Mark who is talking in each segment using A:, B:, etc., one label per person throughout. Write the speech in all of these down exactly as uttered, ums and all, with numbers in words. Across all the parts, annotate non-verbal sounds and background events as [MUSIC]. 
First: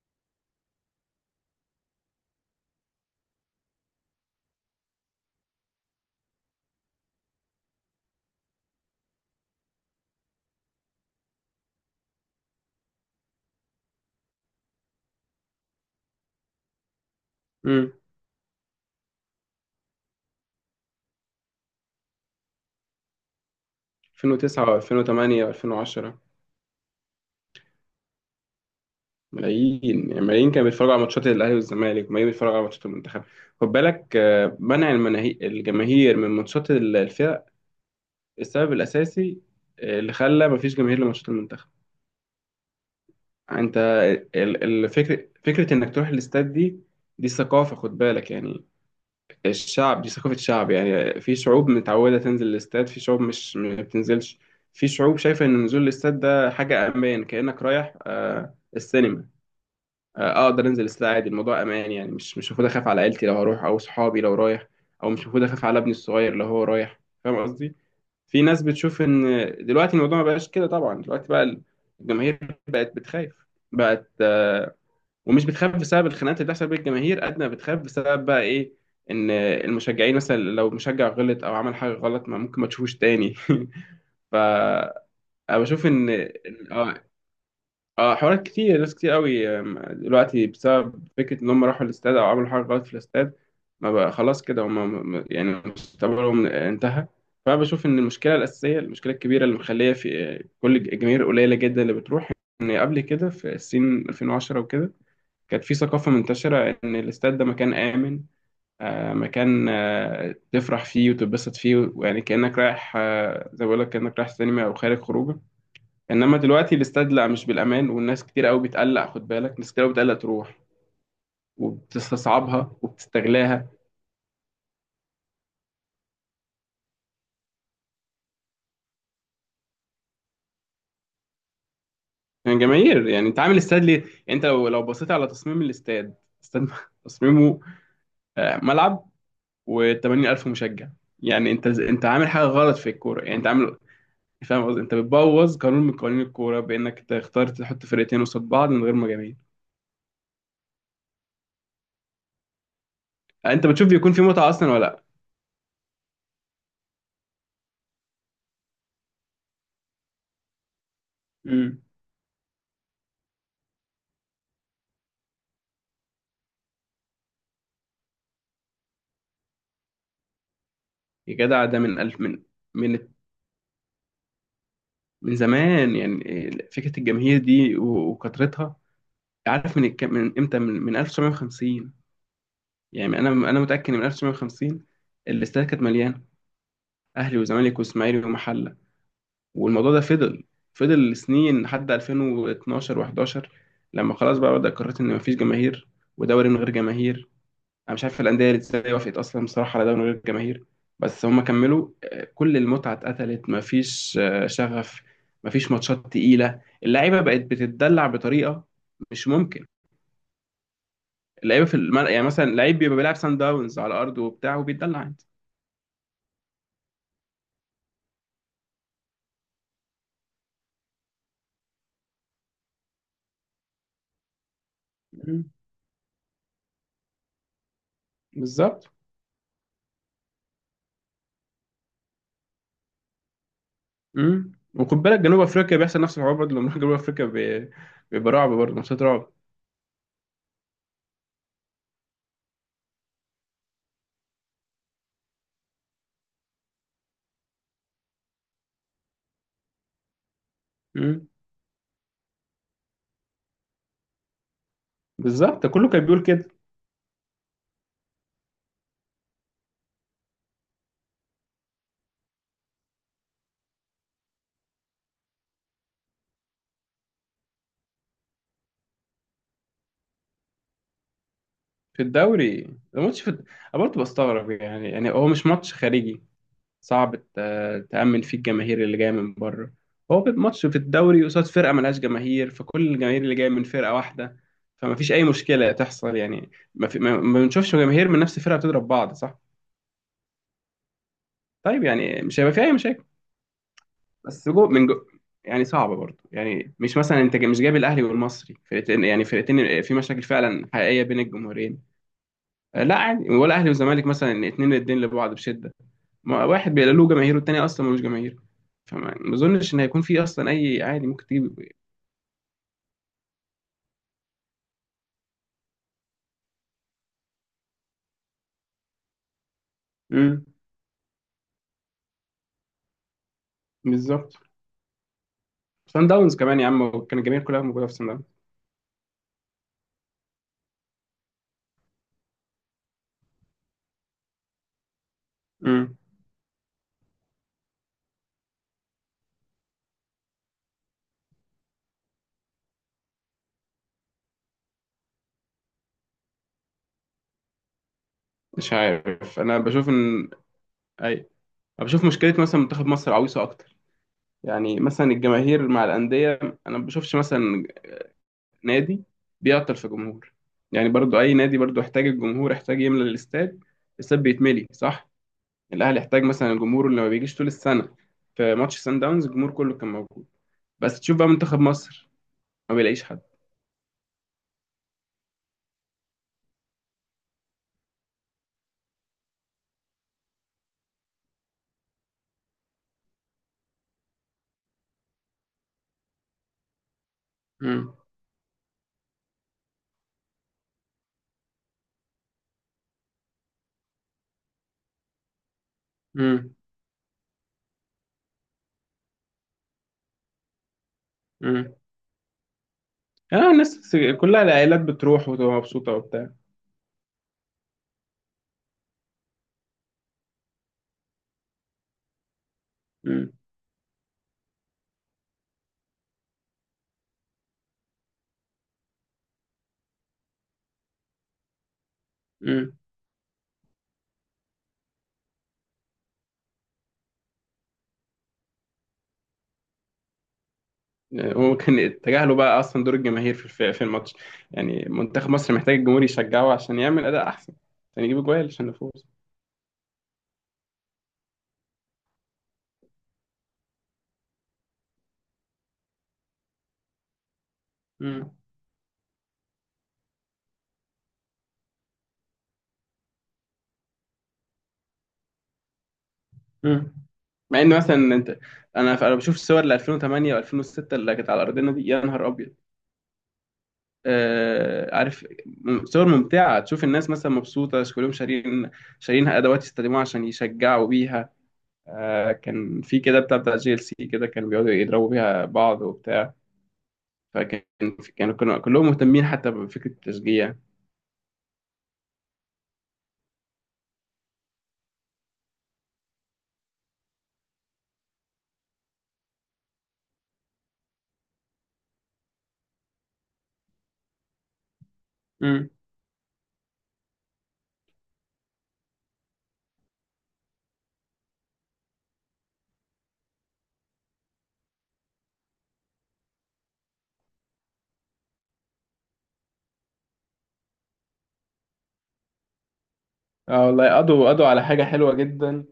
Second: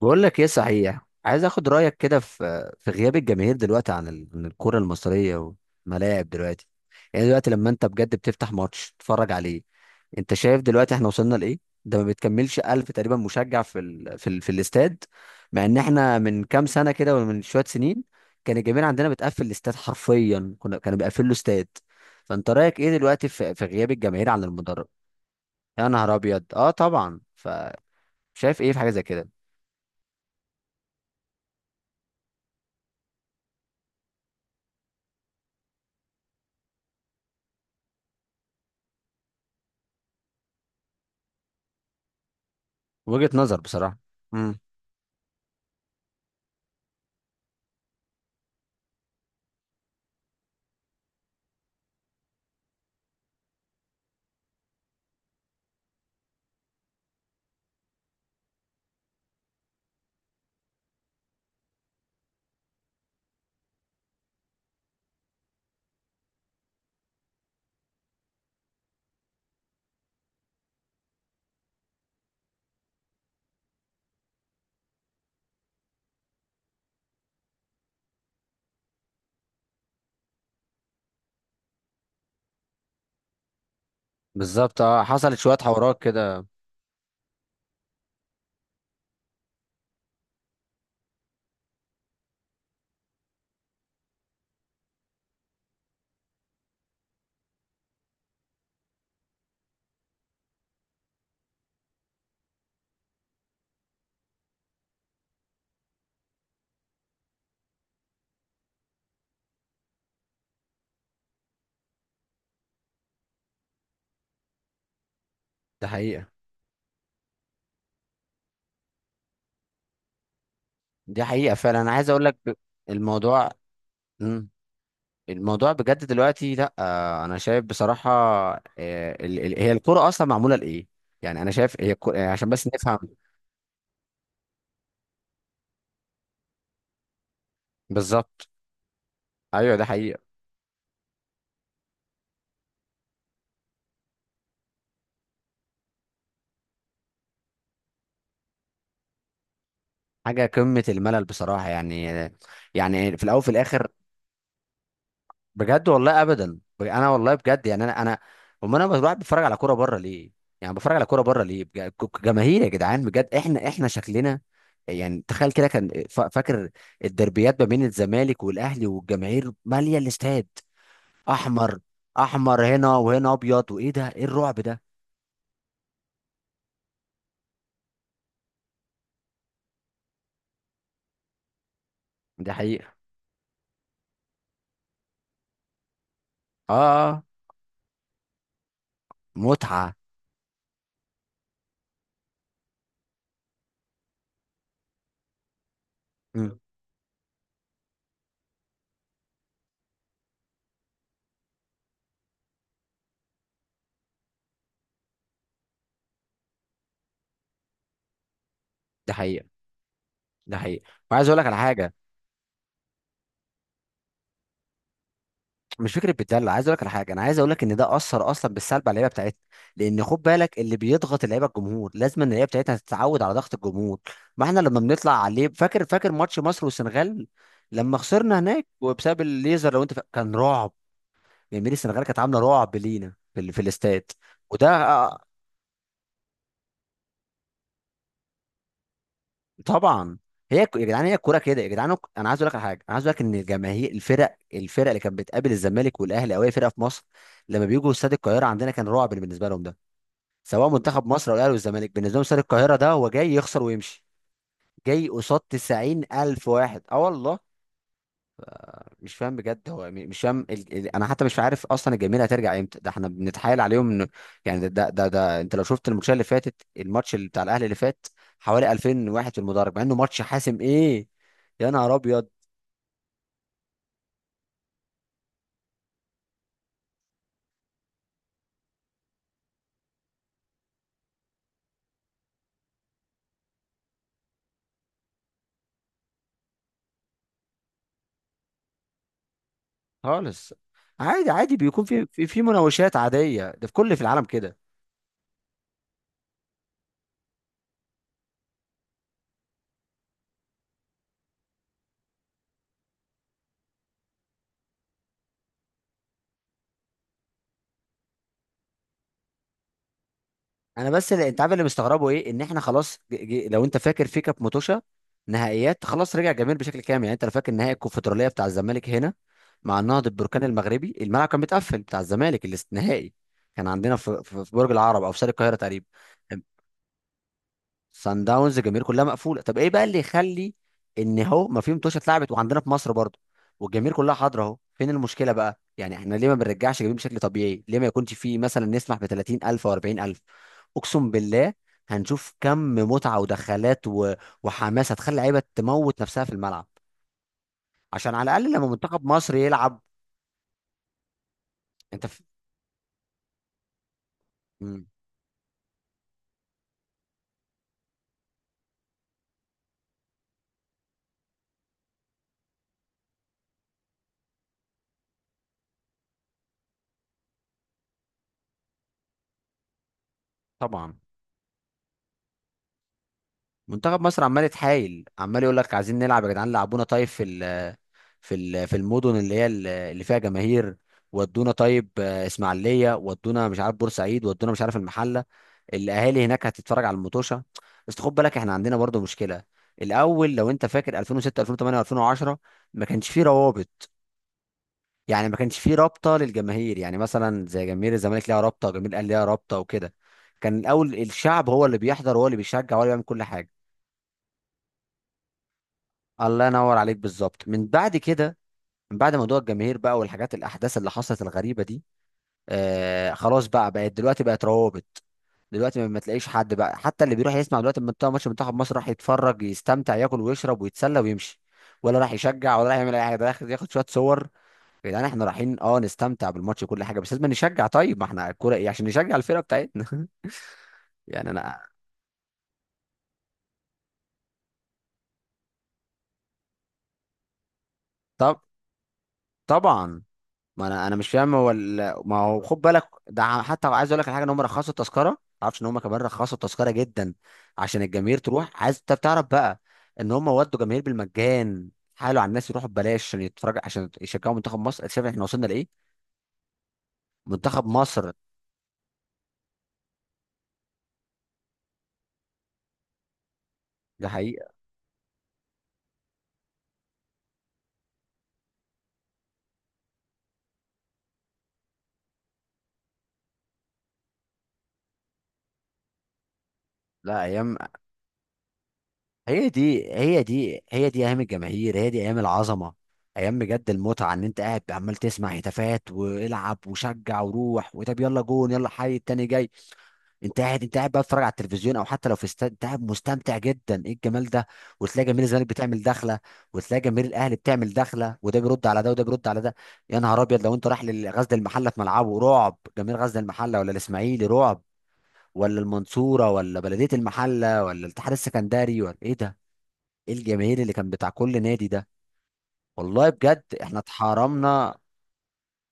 A: بقول لك ايه؟ صحيح، عايز اخد رايك كده في في غياب الجماهير دلوقتي عن ال- عن الكره المصريه والملاعب دلوقتي. يعني دلوقتي لما انت بجد بتفتح ماتش تتفرج عليه، انت شايف دلوقتي احنا وصلنا لايه؟ ده ما بتكملش ألف تقريبا مشجع في ال... في ال... في الاستاد. مع ان احنا من كام سنه كده، ولا من شويه
B: امم
A: سنين، كان الجماهير عندنا بتقفل الاستاد حرفيا، كنا كانوا بيقفلوا استاد. فانت رايك ايه دلوقتي في, في غياب الجماهير عن
B: ألفين وتسعة
A: المدرج؟
B: ألفين وتمانية
A: يا نهار
B: ألفين وعشرة.
A: ابيض، اه طبعا. فشايف ايه في حاجه زي كده؟
B: ملايين يعني ملايين كانوا بيتفرجوا على ماتشات الاهلي والزمالك، وملايين بيتفرجوا على ماتشات المنتخب. خد بالك، آه، منع المناهي... الجماهير من ماتشات ال- الفرق السبب الاساسي، آه، اللي خلى مفيش جماهير لماتشات المنتخب.
A: وجهة نظر
B: انت
A: بصراحة. امم.
B: ال- الفكر فكره انك تروح الاستاد دي، دي ثقافه، خد بالك يعني. الشعب دي ثقافه شعب، يعني في شعوب متعوده تنزل الاستاد، في شعوب مش ما بتنزلش. في شعوب شايفه ان نزول الاستاد ده حاجه امان، كانك رايح آه، السينما. آه، اقدر انزل الساعة عادي، الموضوع امان. يعني مش مش المفروض اخاف على عيلتي لو هروح او صحابي لو رايح، او مش المفروض اخاف على ابني الصغير لو هو رايح. فاهم قصدي؟ في ناس بتشوف ان دلوقتي الموضوع ما بقاش كده، طبعا دلوقتي بقى الجماهير بقت بتخاف. بقت آه، ومش بتخاف بسبب الخناقات اللي بتحصل بين الجماهير قد ما بتخاف بسبب بقى ايه؟ ان المشجعين مثلا لو مشجع غلط او عمل حاجة غلط، ما ممكن ما تشوفوش تاني. [LAUGHS] ف
A: بالظبط، اه حصلت شوية
B: انا بشوف
A: حوارات
B: ان
A: كده.
B: اه اه حوارات كتير، ناس كتير قوي آم، دلوقتي بسبب فكرة إن هم راحوا الاستاد أو عملوا حاجة غلط في الاستاد ما بقى خلاص كده. هم م- يعني مستقبلهم انتهى. فأنا بشوف إن المشكلة الأساسية، المشكلة الكبيرة اللي مخلية في آه، كل الجماهير قليلة جدا اللي بتروح، إن قبل كده في السين ألفين وعشرة وكده كانت في ثقافة منتشرة إن الاستاد ده مكان آمن. آه، مكان آه، تفرح فيه وتتبسط فيه، ويعني كأنك رايح، آه، زي ما بقول لك، كأنك رايح سينما أو خارج خروجه.
A: ده حقيقة.
B: انما دلوقتي الاستاد لا، مش بالامان، والناس كتير قوي بتقلق. خد بالك، ناس كتير قوي بتقلق تروح
A: دي حقيقة فعلا، انا عايز اقول لك ب-
B: وبتستصعبها
A: الموضوع.
B: وبتستغلاها.
A: مم. الموضوع بجد دلوقتي، لا آه، انا شايف بصراحة، آه، ال- ال- هي الكرة اصلا معمولة لايه؟ يعني انا شايف هي الكرة، يعني عشان
B: يعني
A: بس نفهم.
B: جماهير، يعني انت عامل استاد ليه؟ يعني انت لو لو بصيت على تصميم الاستاد، استاد [LAUGHS] تصميمه
A: بالظبط.
B: آه، ملعب
A: ايوه ده حقيقة.
B: و80000 مشجع. يعني انت انت عامل حاجه غلط في الكوره، يعني انت عامل، فاهم قصدي؟ انت بتبوظ قانون من قوانين الكوره بانك تختار تحط فرقتين قصاد بعض من غير ما جماهير.
A: حاجة قمة الملل بصراحة، يعني يعني في الاول وفي
B: انت
A: الاخر،
B: بتشوف بيكون في متعه اصلا ولا لا؟
A: بجد والله ابدا. بج- انا والله بجد، يعني انا انا، امال انا بروح بتفرج على كوره بره ليه؟ يعني بتفرج على كوره بره ليه؟
B: امم.
A: بج- ك- جماهير يا جدعان، بجد احنا احنا شكلنا. يعني تخيل كده، كان فا- فاكر الدربيات ما بين الزمالك والاهلي والجماهير ماليه الاستاد؟
B: يا جدع،
A: احمر،
B: ده من ألف، من
A: احمر هنا
B: من
A: وهنا ابيض. وايه ده؟ ايه الرعب ده؟
B: من زمان، يعني فكرة الجماهير دي و- وكثرتها. عارف من الك- من امتى؟ من من ألف وتسعمية وخمسين.
A: ده حقيقه.
B: يعني انا انا متأكد ان من ألف وتسعمية وخمسين الاستاد كانت مليانة،
A: اه. آه،
B: اهلي وزمالك واسماعيلي ومحلة. والموضوع
A: متعه.
B: ده فضل، فضل سنين لحد ألفين واتناشر و11، لما خلاص بقى بدأ قررت ان مفيش جماهير، ودوري من
A: مم.
B: غير جماهير. انا مش عارف الانديه اللي ازاي وافقت اصلا بصراحه على ده من غير جماهير، بس هم كملوا. آه، كل المتعه اتقتلت، مفيش آه، شغف، مفيش ماتشات تقيله، اللعيبه بقت بتتدلع بطريقه
A: ده
B: مش
A: حقيقه.
B: ممكن.
A: ده حقيقه. وعايز اقول لك على
B: اللعيبه في
A: حاجه.
B: الم... يعني مثلا لعيب بيبقى بيلعب سان داونز على ارضه وبتاع وبيتدلع عادي.
A: مش فكره بتدلع، عايز اقول لك على حاجه، انا عايز اقول لك ان ده اثر اصلا بالسلب على اللعيبه بتاعتنا. لان خد بالك، اللي بيضغط اللعيبه الجمهور، لازم ان اللعيبه بتاعتنا تتعود على ضغط الجمهور. ما احنا لما بنطلع عليه،
B: مم.
A: فاكر فاكر ماتش مصر والسنغال لما خسرنا هناك،
B: بالظبط.
A: وبسبب الليزر لو انت فا... كان رعب. يعني السنغال كانت عامله رعب لينا في, ال... في الاستاد.
B: امم.
A: وده
B: وخد
A: آه،
B: بالك جنوب افريقيا بيحصل نفس الحوار برضه، لما جنوب افريقيا بي- بيبقى رعب برضه، ماتشات رعب.
A: طبعا. هي ك- يا جدعان، هي الكوره كده يا جدعان. انا عايز اقول لك على حاجه، انا عايز اقول لك ان الجماهير، الفرق، الفرق اللي كانت بتقابل الزمالك والاهلي او اي فرقه في مصر لما بيجوا استاد القاهره عندنا، كان رعب بالنسبه لهم. ده سواء منتخب
B: امم.
A: مصر او الاهلي والزمالك، بالنسبه لهم استاد القاهره ده هو جاي يخسر ويمشي. جاي قصاد
B: بالظبط، ده كله كان بيقول
A: تسعين ألف
B: كده.
A: واحد، اه والله. مش فاهم بجد هو م- مش فاهم ال... ال... انا حتى مش عارف اصلا الجماهير هترجع امتى، ده احنا بنتحايل عليهم إن... يعني ده, ده ده ده انت لو شفت الماتش اللي فاتت، الماتش اللي بتاع الاهلي اللي فات، حوالي ألفين واحد في المدرج، مع انه ماتش حاسم. ايه يا نهار
B: في
A: ابيض!
B: الدوري، الماتش في الد- انا برضه بستغرب، يعني يعني هو مش ماتش خارجي صعب ت- تأمن فيه الجماهير اللي جاية من بره. هو بيبقى ماتش في الدوري قصاد فرقة ملهاش جماهير، فكل الجماهير اللي جاية من فرقة واحدة، فما فيش أي مشكلة تحصل. يعني ما, في ما ما بنشوفش جماهير من نفس الفرقة بتضرب بعض، صح؟
A: خالص. عادي، عادي،
B: طيب،
A: بيكون في
B: يعني
A: في,
B: مش
A: في
B: هيبقى في أي
A: مناوشات
B: مشاكل،
A: عاديه، ده في كل في العالم
B: بس
A: كده.
B: جو من جو. يعني صعبة برضه، يعني مش مثلا أنت مش جايب الأهلي والمصري فرقتين، يعني فرقتين في مشاكل فعلا حقيقية بين الجمهورين، آه، لا عادي، ولا اهلي وزمالك مثلا إن اتنين الدين لبعض بشده. ما واحد بيبقى له جماهير والتاني اصلا ملوش جماهير، فما ما اظنش ان هيكون في اصلا اي
A: انا
B: عادي
A: بس
B: ممكن
A: اللي انت عارف اللي
B: تجيب.
A: مستغربه ايه، ان احنا خلاص ج... ج... لو انت فاكر في كاب موتوشا نهائيات، خلاص رجع جميل بشكل كامل. يعني انت لو فاكر نهائي الكونفدراليه بتاع الزمالك هنا مع النهضه البركان
B: امم.
A: المغربي، الملعب كان متقفل بتاع الزمالك الاستثنائي، كان عندنا في,
B: بالظبط.
A: في... في برج العرب او في شارع القاهره تقريبا.
B: سان داونز كمان يا عم، كان الجماهير كلها موجوده في سان
A: سان
B: داونز.
A: داونز الجماهير كلها مقفوله، طب ايه بقى اللي يخلي ان هو ما في متوشه اتلعبت وعندنا في مصر برضه والجماهير كلها حاضره اهو؟ فين المشكله بقى؟ يعني
B: امم.
A: احنا ليه ما بنرجعش جماهير بشكل طبيعي؟ ليه ما يكونش في مثلا نسمح ب تلاتين ألف او اربعين ألف؟ اقسم بالله هنشوف كم متعه ودخلات و... وحماس هتخلي لعيبه تموت نفسها في الملعب، عشان على الاقل لما
B: مش
A: منتخب مصر
B: عارف، انا
A: يلعب.
B: بشوف ان اي. أنا بشوف
A: انت في...
B: مشكله مثلا منتخب مصر عويصه اكتر. يعني
A: مم،
B: مثلا الجماهير مع الانديه، انا ما بشوفش مثلا نادي بيعطل في جمهور. يعني برضو اي نادي برضو احتاج الجمهور، احتاج يملى الاستاد، الاستاد بيتملي صح. الاهلي احتاج مثلا الجمهور اللي ما بيجيش طول السنه. في ماتش سان داونز الجمهور كله كان موجود،
A: طبعا.
B: بس تشوف بقى منتخب مصر ما بيلاقيش حد.
A: منتخب مصر عمال يتحايل، عمال يقول لك عايزين نلعب يا جدعان، لعبونا طيب في ال... في ال- في المدن اللي هي ال- اللي فيها جماهير. ودونا طيب آه، اسماعيليه. ودونا مش عارف بورسعيد. ودونا مش عارف المحله. الاهالي هناك هتتفرج على المطوشه.
B: امم.
A: بس خد بالك احنا عندنا برضو مشكله. الاول لو انت فاكر ألفين وستة ألفين وتمانية و2010، ما كانش فيه روابط. يعني ما كانش فيه رابطه
B: امم.
A: للجماهير، يعني مثلا زي جماهير الزمالك ليها رابطه، وجماهير الاهلي ليها رابطه وكده. كان الاول الشعب هو
B: امم.
A: اللي بيحضر، هو اللي بيشجع، هو اللي بيعمل كل حاجه.
B: اه، الناس كلها العائلات بتروح وتبقى مبسوطه وبتاع.
A: الله ينور عليك، بالظبط. من بعد كده، من بعد موضوع الجماهير بقى والحاجات الاحداث اللي حصلت الغريبه دي، آه
B: امم.
A: خلاص بقى، بقت دلوقتي بقت روابط. دلوقتي ما ما تلاقيش حد بقى. حتى اللي بيروح يسمع دلوقتي من بتاع ماتش منتخب مصر، راح يتفرج، يستمتع، ياكل ويشرب ويتسلى ويمشي. ولا راح يشجع، ولا راح
B: امم.
A: يعمل اي حاجه، ده راح ياخد شويه صور. يا جدعان، احنا رايحين اه نستمتع بالماتش وكل حاجه، بس لازم نشجع. طيب ما احنا الكوره ايه عشان نشجع الفرقه بتاعتنا؟ [LAUGHS] يعني انا.
B: وكان تجاهلوا بقى اصلا دور الجماهير في الف- في الماتش. يعني منتخب مصر محتاج الجمهور يشجعه عشان يعمل اداء احسن، عشان يجيب
A: طب
B: جوال، عشان نفوز.
A: طبعا. ما انا انا مش فاهم، هو ال- ما هو خد بالك، ده ع- حتى عايز اقول لك على حاجه، ان هم رخصوا التذكره. ما تعرفش ان هم كمان رخصوا التذكره جدا عشان الجماهير
B: امم.
A: تروح. عايز انت تعرف بقى ان هم ودوا جماهير بالمجان. حالوا على الناس يروحوا ببلاش عشان يتفرج، عشان يشجعوا منتخب مصر. شايف احنا وصلنا لايه؟
B: امم. مع
A: منتخب
B: ان مثلا
A: مصر.
B: انت، انا انا بشوف الصور ل ألفين وتمانية و2006 اللي كانت على ارضنا دي، يا نهار ابيض.
A: ده حقيقه.
B: آه، عارف م- صور ممتعة، تشوف الناس مثلا مبسوطة، كلهم شارين، شارين أدوات يستخدموها عشان يشجعوا بيها. آه، كان في كده بتاع بتاع جي ال سي كده، كانوا بيقعدوا يضربوا بيها بعض وبتاع.
A: لا ايام.
B: فكان، كانوا كانوا كلهم مهتمين
A: هي
B: حتى بفكرة
A: دي هي
B: التشجيع.
A: دي هي دي ايام الجماهير، هي دي ايام العظمه. ايام بجد المتعه، ان انت قاعد عمال تسمع هتافات، والعب وشجع وروح، وطب يلا جون، يلا حي التاني جاي. انت قاعد انت قاعد بقى بتتفرج على التلفزيون، او حتى لو في استاد انت قاعد مستمتع جدا. ايه الجمال ده! وتلاقي جماهير الزمالك
B: امم.
A: بتعمل دخله، وتلاقي جماهير الاهلي بتعمل دخله، وده بيرد على ده وده بيرد على ده. يا نهار ابيض، لو انت رايح لغزل المحله في ملعبه، رعب جماهير غزل المحله، ولا الاسماعيلي رعب، ولا المنصوره، ولا بلديه المحله، ولا الاتحاد السكندري، ولا ايه ده؟ ايه الجماهير اللي كان بتاع كل نادي ده! والله بجد
B: اه
A: احنا
B: والله، قضوا قضوا على
A: اتحرمنا.
B: حاجة حلوة جدا،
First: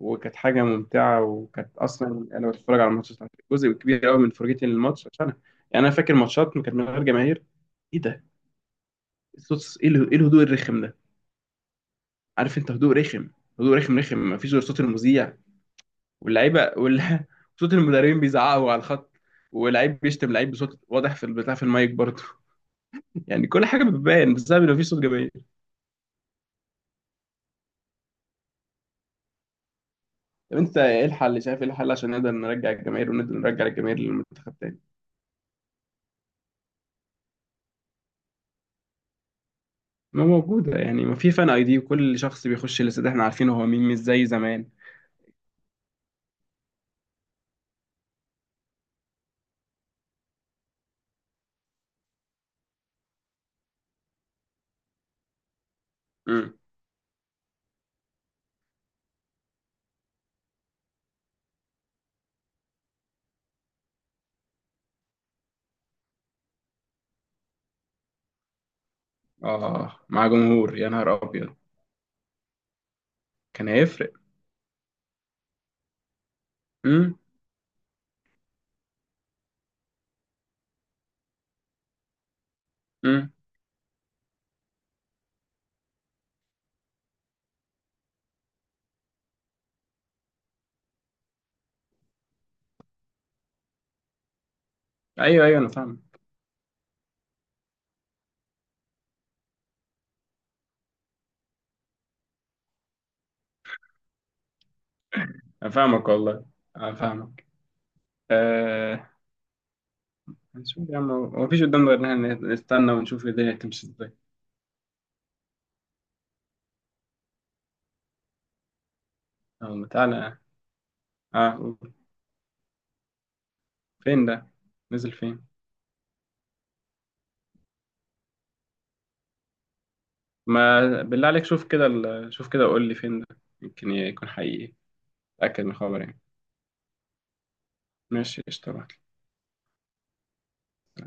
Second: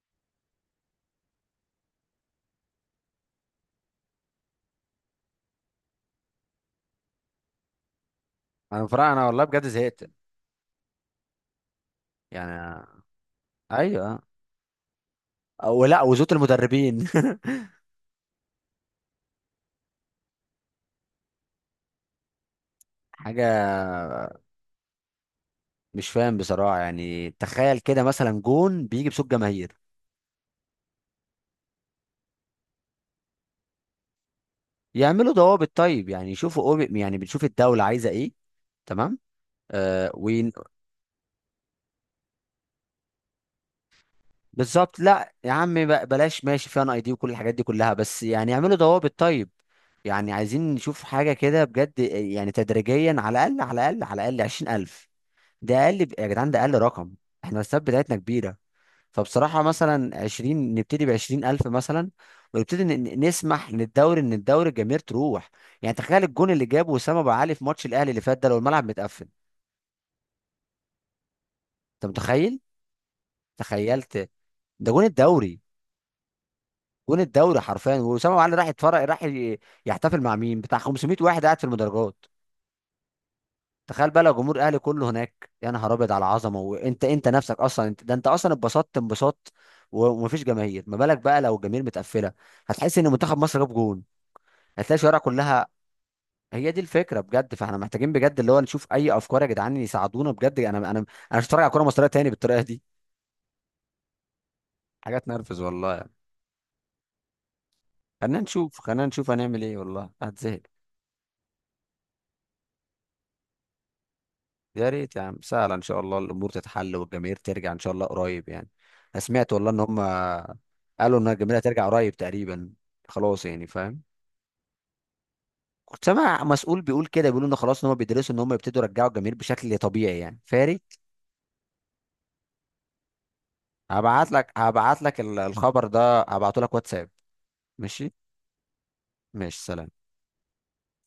B: وكانت حاجة ممتعة. وكانت أصلا أنا بتفرج على الماتش، جزء كبير قوي من فرجتي للماتش عشان أنا، يعني أنا فاكر ماتشات كانت من غير جماهير. إيه ده؟
A: انا فرق، انا والله بجد
B: الصوت إيه،
A: زهقت
B: ال- إيه الهدوء الرخم ده؟ عارف انت،
A: يعني.
B: هدوء رخم. هدوء رخم رخم،
A: ايوه.
B: مفيش غير صوت المذيع
A: ولا وزوت
B: واللعيبه
A: المدربين.
B: وال... [LAUGHS] صوت المدربين بيزعقوا على الخط، ولعيب بيشتم لعيب بصوت واضح في البتاع في المايك برضه.
A: [LAUGHS]
B: [LAUGHS] يعني
A: حاجه.
B: كل حاجه بتبان بسبب ان مفيش صوت جماهير.
A: مش فاهم بصراحة. يعني تخيل كده، مثلا جون بيجي بصوت جماهير.
B: طب انت ايه الحل؟ شايف ايه الحل عشان نقدر نرجع الجماهير، ونقدر نرجع الجماهير للمنتخب تاني؟
A: يعملوا ضوابط طيب، يعني يشوفوا أوبي. يعني بنشوف الدولة عايزة ايه. تمام. آه
B: ما
A: وين.
B: موجوده، يعني ما في فان اي دي، وكل شخص بيخش الاستاد احنا عارفين هو مين، مش زي زمان.
A: بالظبط، لا يا عم ب- بلاش ماشي فيها اي دي وكل الحاجات دي كلها، بس يعني يعملوا ضوابط طيب. يعني عايزين نشوف حاجة كده بجد، يعني تدريجيا، على الأقل، على الأقل، على الأقل عشرين ألف. ده أقل يا جدعان،
B: امم.
A: ده أقل رقم. احنا الأسباب بتاعتنا كبيرة. فبصراحة، مثلا عشرين، نبتدي ب عشرين ألف مثلا، ونبتدي ن- ن- نسمح للدوري، ان الدوري الجماهير تروح. يعني تخيل الجون اللي جابه وسام ابو علي في ماتش الاهلي اللي فات ده، لو الملعب متقفل.
B: اه، مع جمهور، يا نهار ابيض.
A: انت متخيل؟
B: كان هيفرق.
A: تخيلت. ده جون الدوري،
B: امم.
A: جون الدوري حرفيا. وسام ابو علي راح يتفرج، راح ي- يحتفل مع مين؟ بتاع خمسمائة واحد قاعد في المدرجات.
B: امم.
A: تخيل بقى لو جمهور الاهلي كله هناك، يا نهار ابيض على العظمه. وانت انت نفسك اصلا، انت ده انت اصلا اتبسطت انبساط، و- ومفيش جماهير. ما بالك بقى لو الجماهير متقفله؟ هتحس ان منتخب مصر جاب جون، هتلاقي الشوارع
B: ايوه ايوه
A: كلها.
B: انا فاهمك.
A: هي دي الفكره بجد. فاحنا محتاجين بجد اللي هو نشوف اي افكار، يا جدعان يساعدونا بجد. انا انا انا مش هتفرج على كوره مصريه تاني بالطريقه دي. حاجه تنرفز
B: انا
A: والله
B: فاهمك
A: يعني.
B: والله. انا فاهمك.
A: خلينا نشوف، خلينا
B: آه.
A: نشوف هنعمل ايه، والله هتزهق.
B: هنشوف يا عم، هو مفيش قدامنا غير إن إحنا نستنى ونشوف الدنيا هتمشي إزاي.
A: يا ريت يا عم سهله، ان شاء الله الامور تتحل والجماهير ترجع ان شاء الله قريب يعني. انا سمعت والله ان
B: يلا
A: هم
B: تعالى.
A: قالوا ان
B: آه،
A: الجماهير هترجع
B: قول.
A: قريب تقريبا. خلاص يعني، فاهم.
B: فين ده؟ نزل فين؟
A: كنت سامع مسؤول بيقول كده، بيقولوا ان خلاص ان هم بيدرسوا ان هم يبتدوا يرجعوا الجماهير بشكل طبيعي يعني. فاري،
B: ما بالله عليك، شوف كده ال... شوف كده قول لي، فين ده؟ يمكن يكون
A: هبعت لك،
B: حقيقي.
A: هبعت لك ال-
B: أتأكد من
A: الخبر
B: الخبر يعني.
A: ده هبعته لك واتساب. ماشي.
B: ماشي قشطة.
A: ماشي سلام.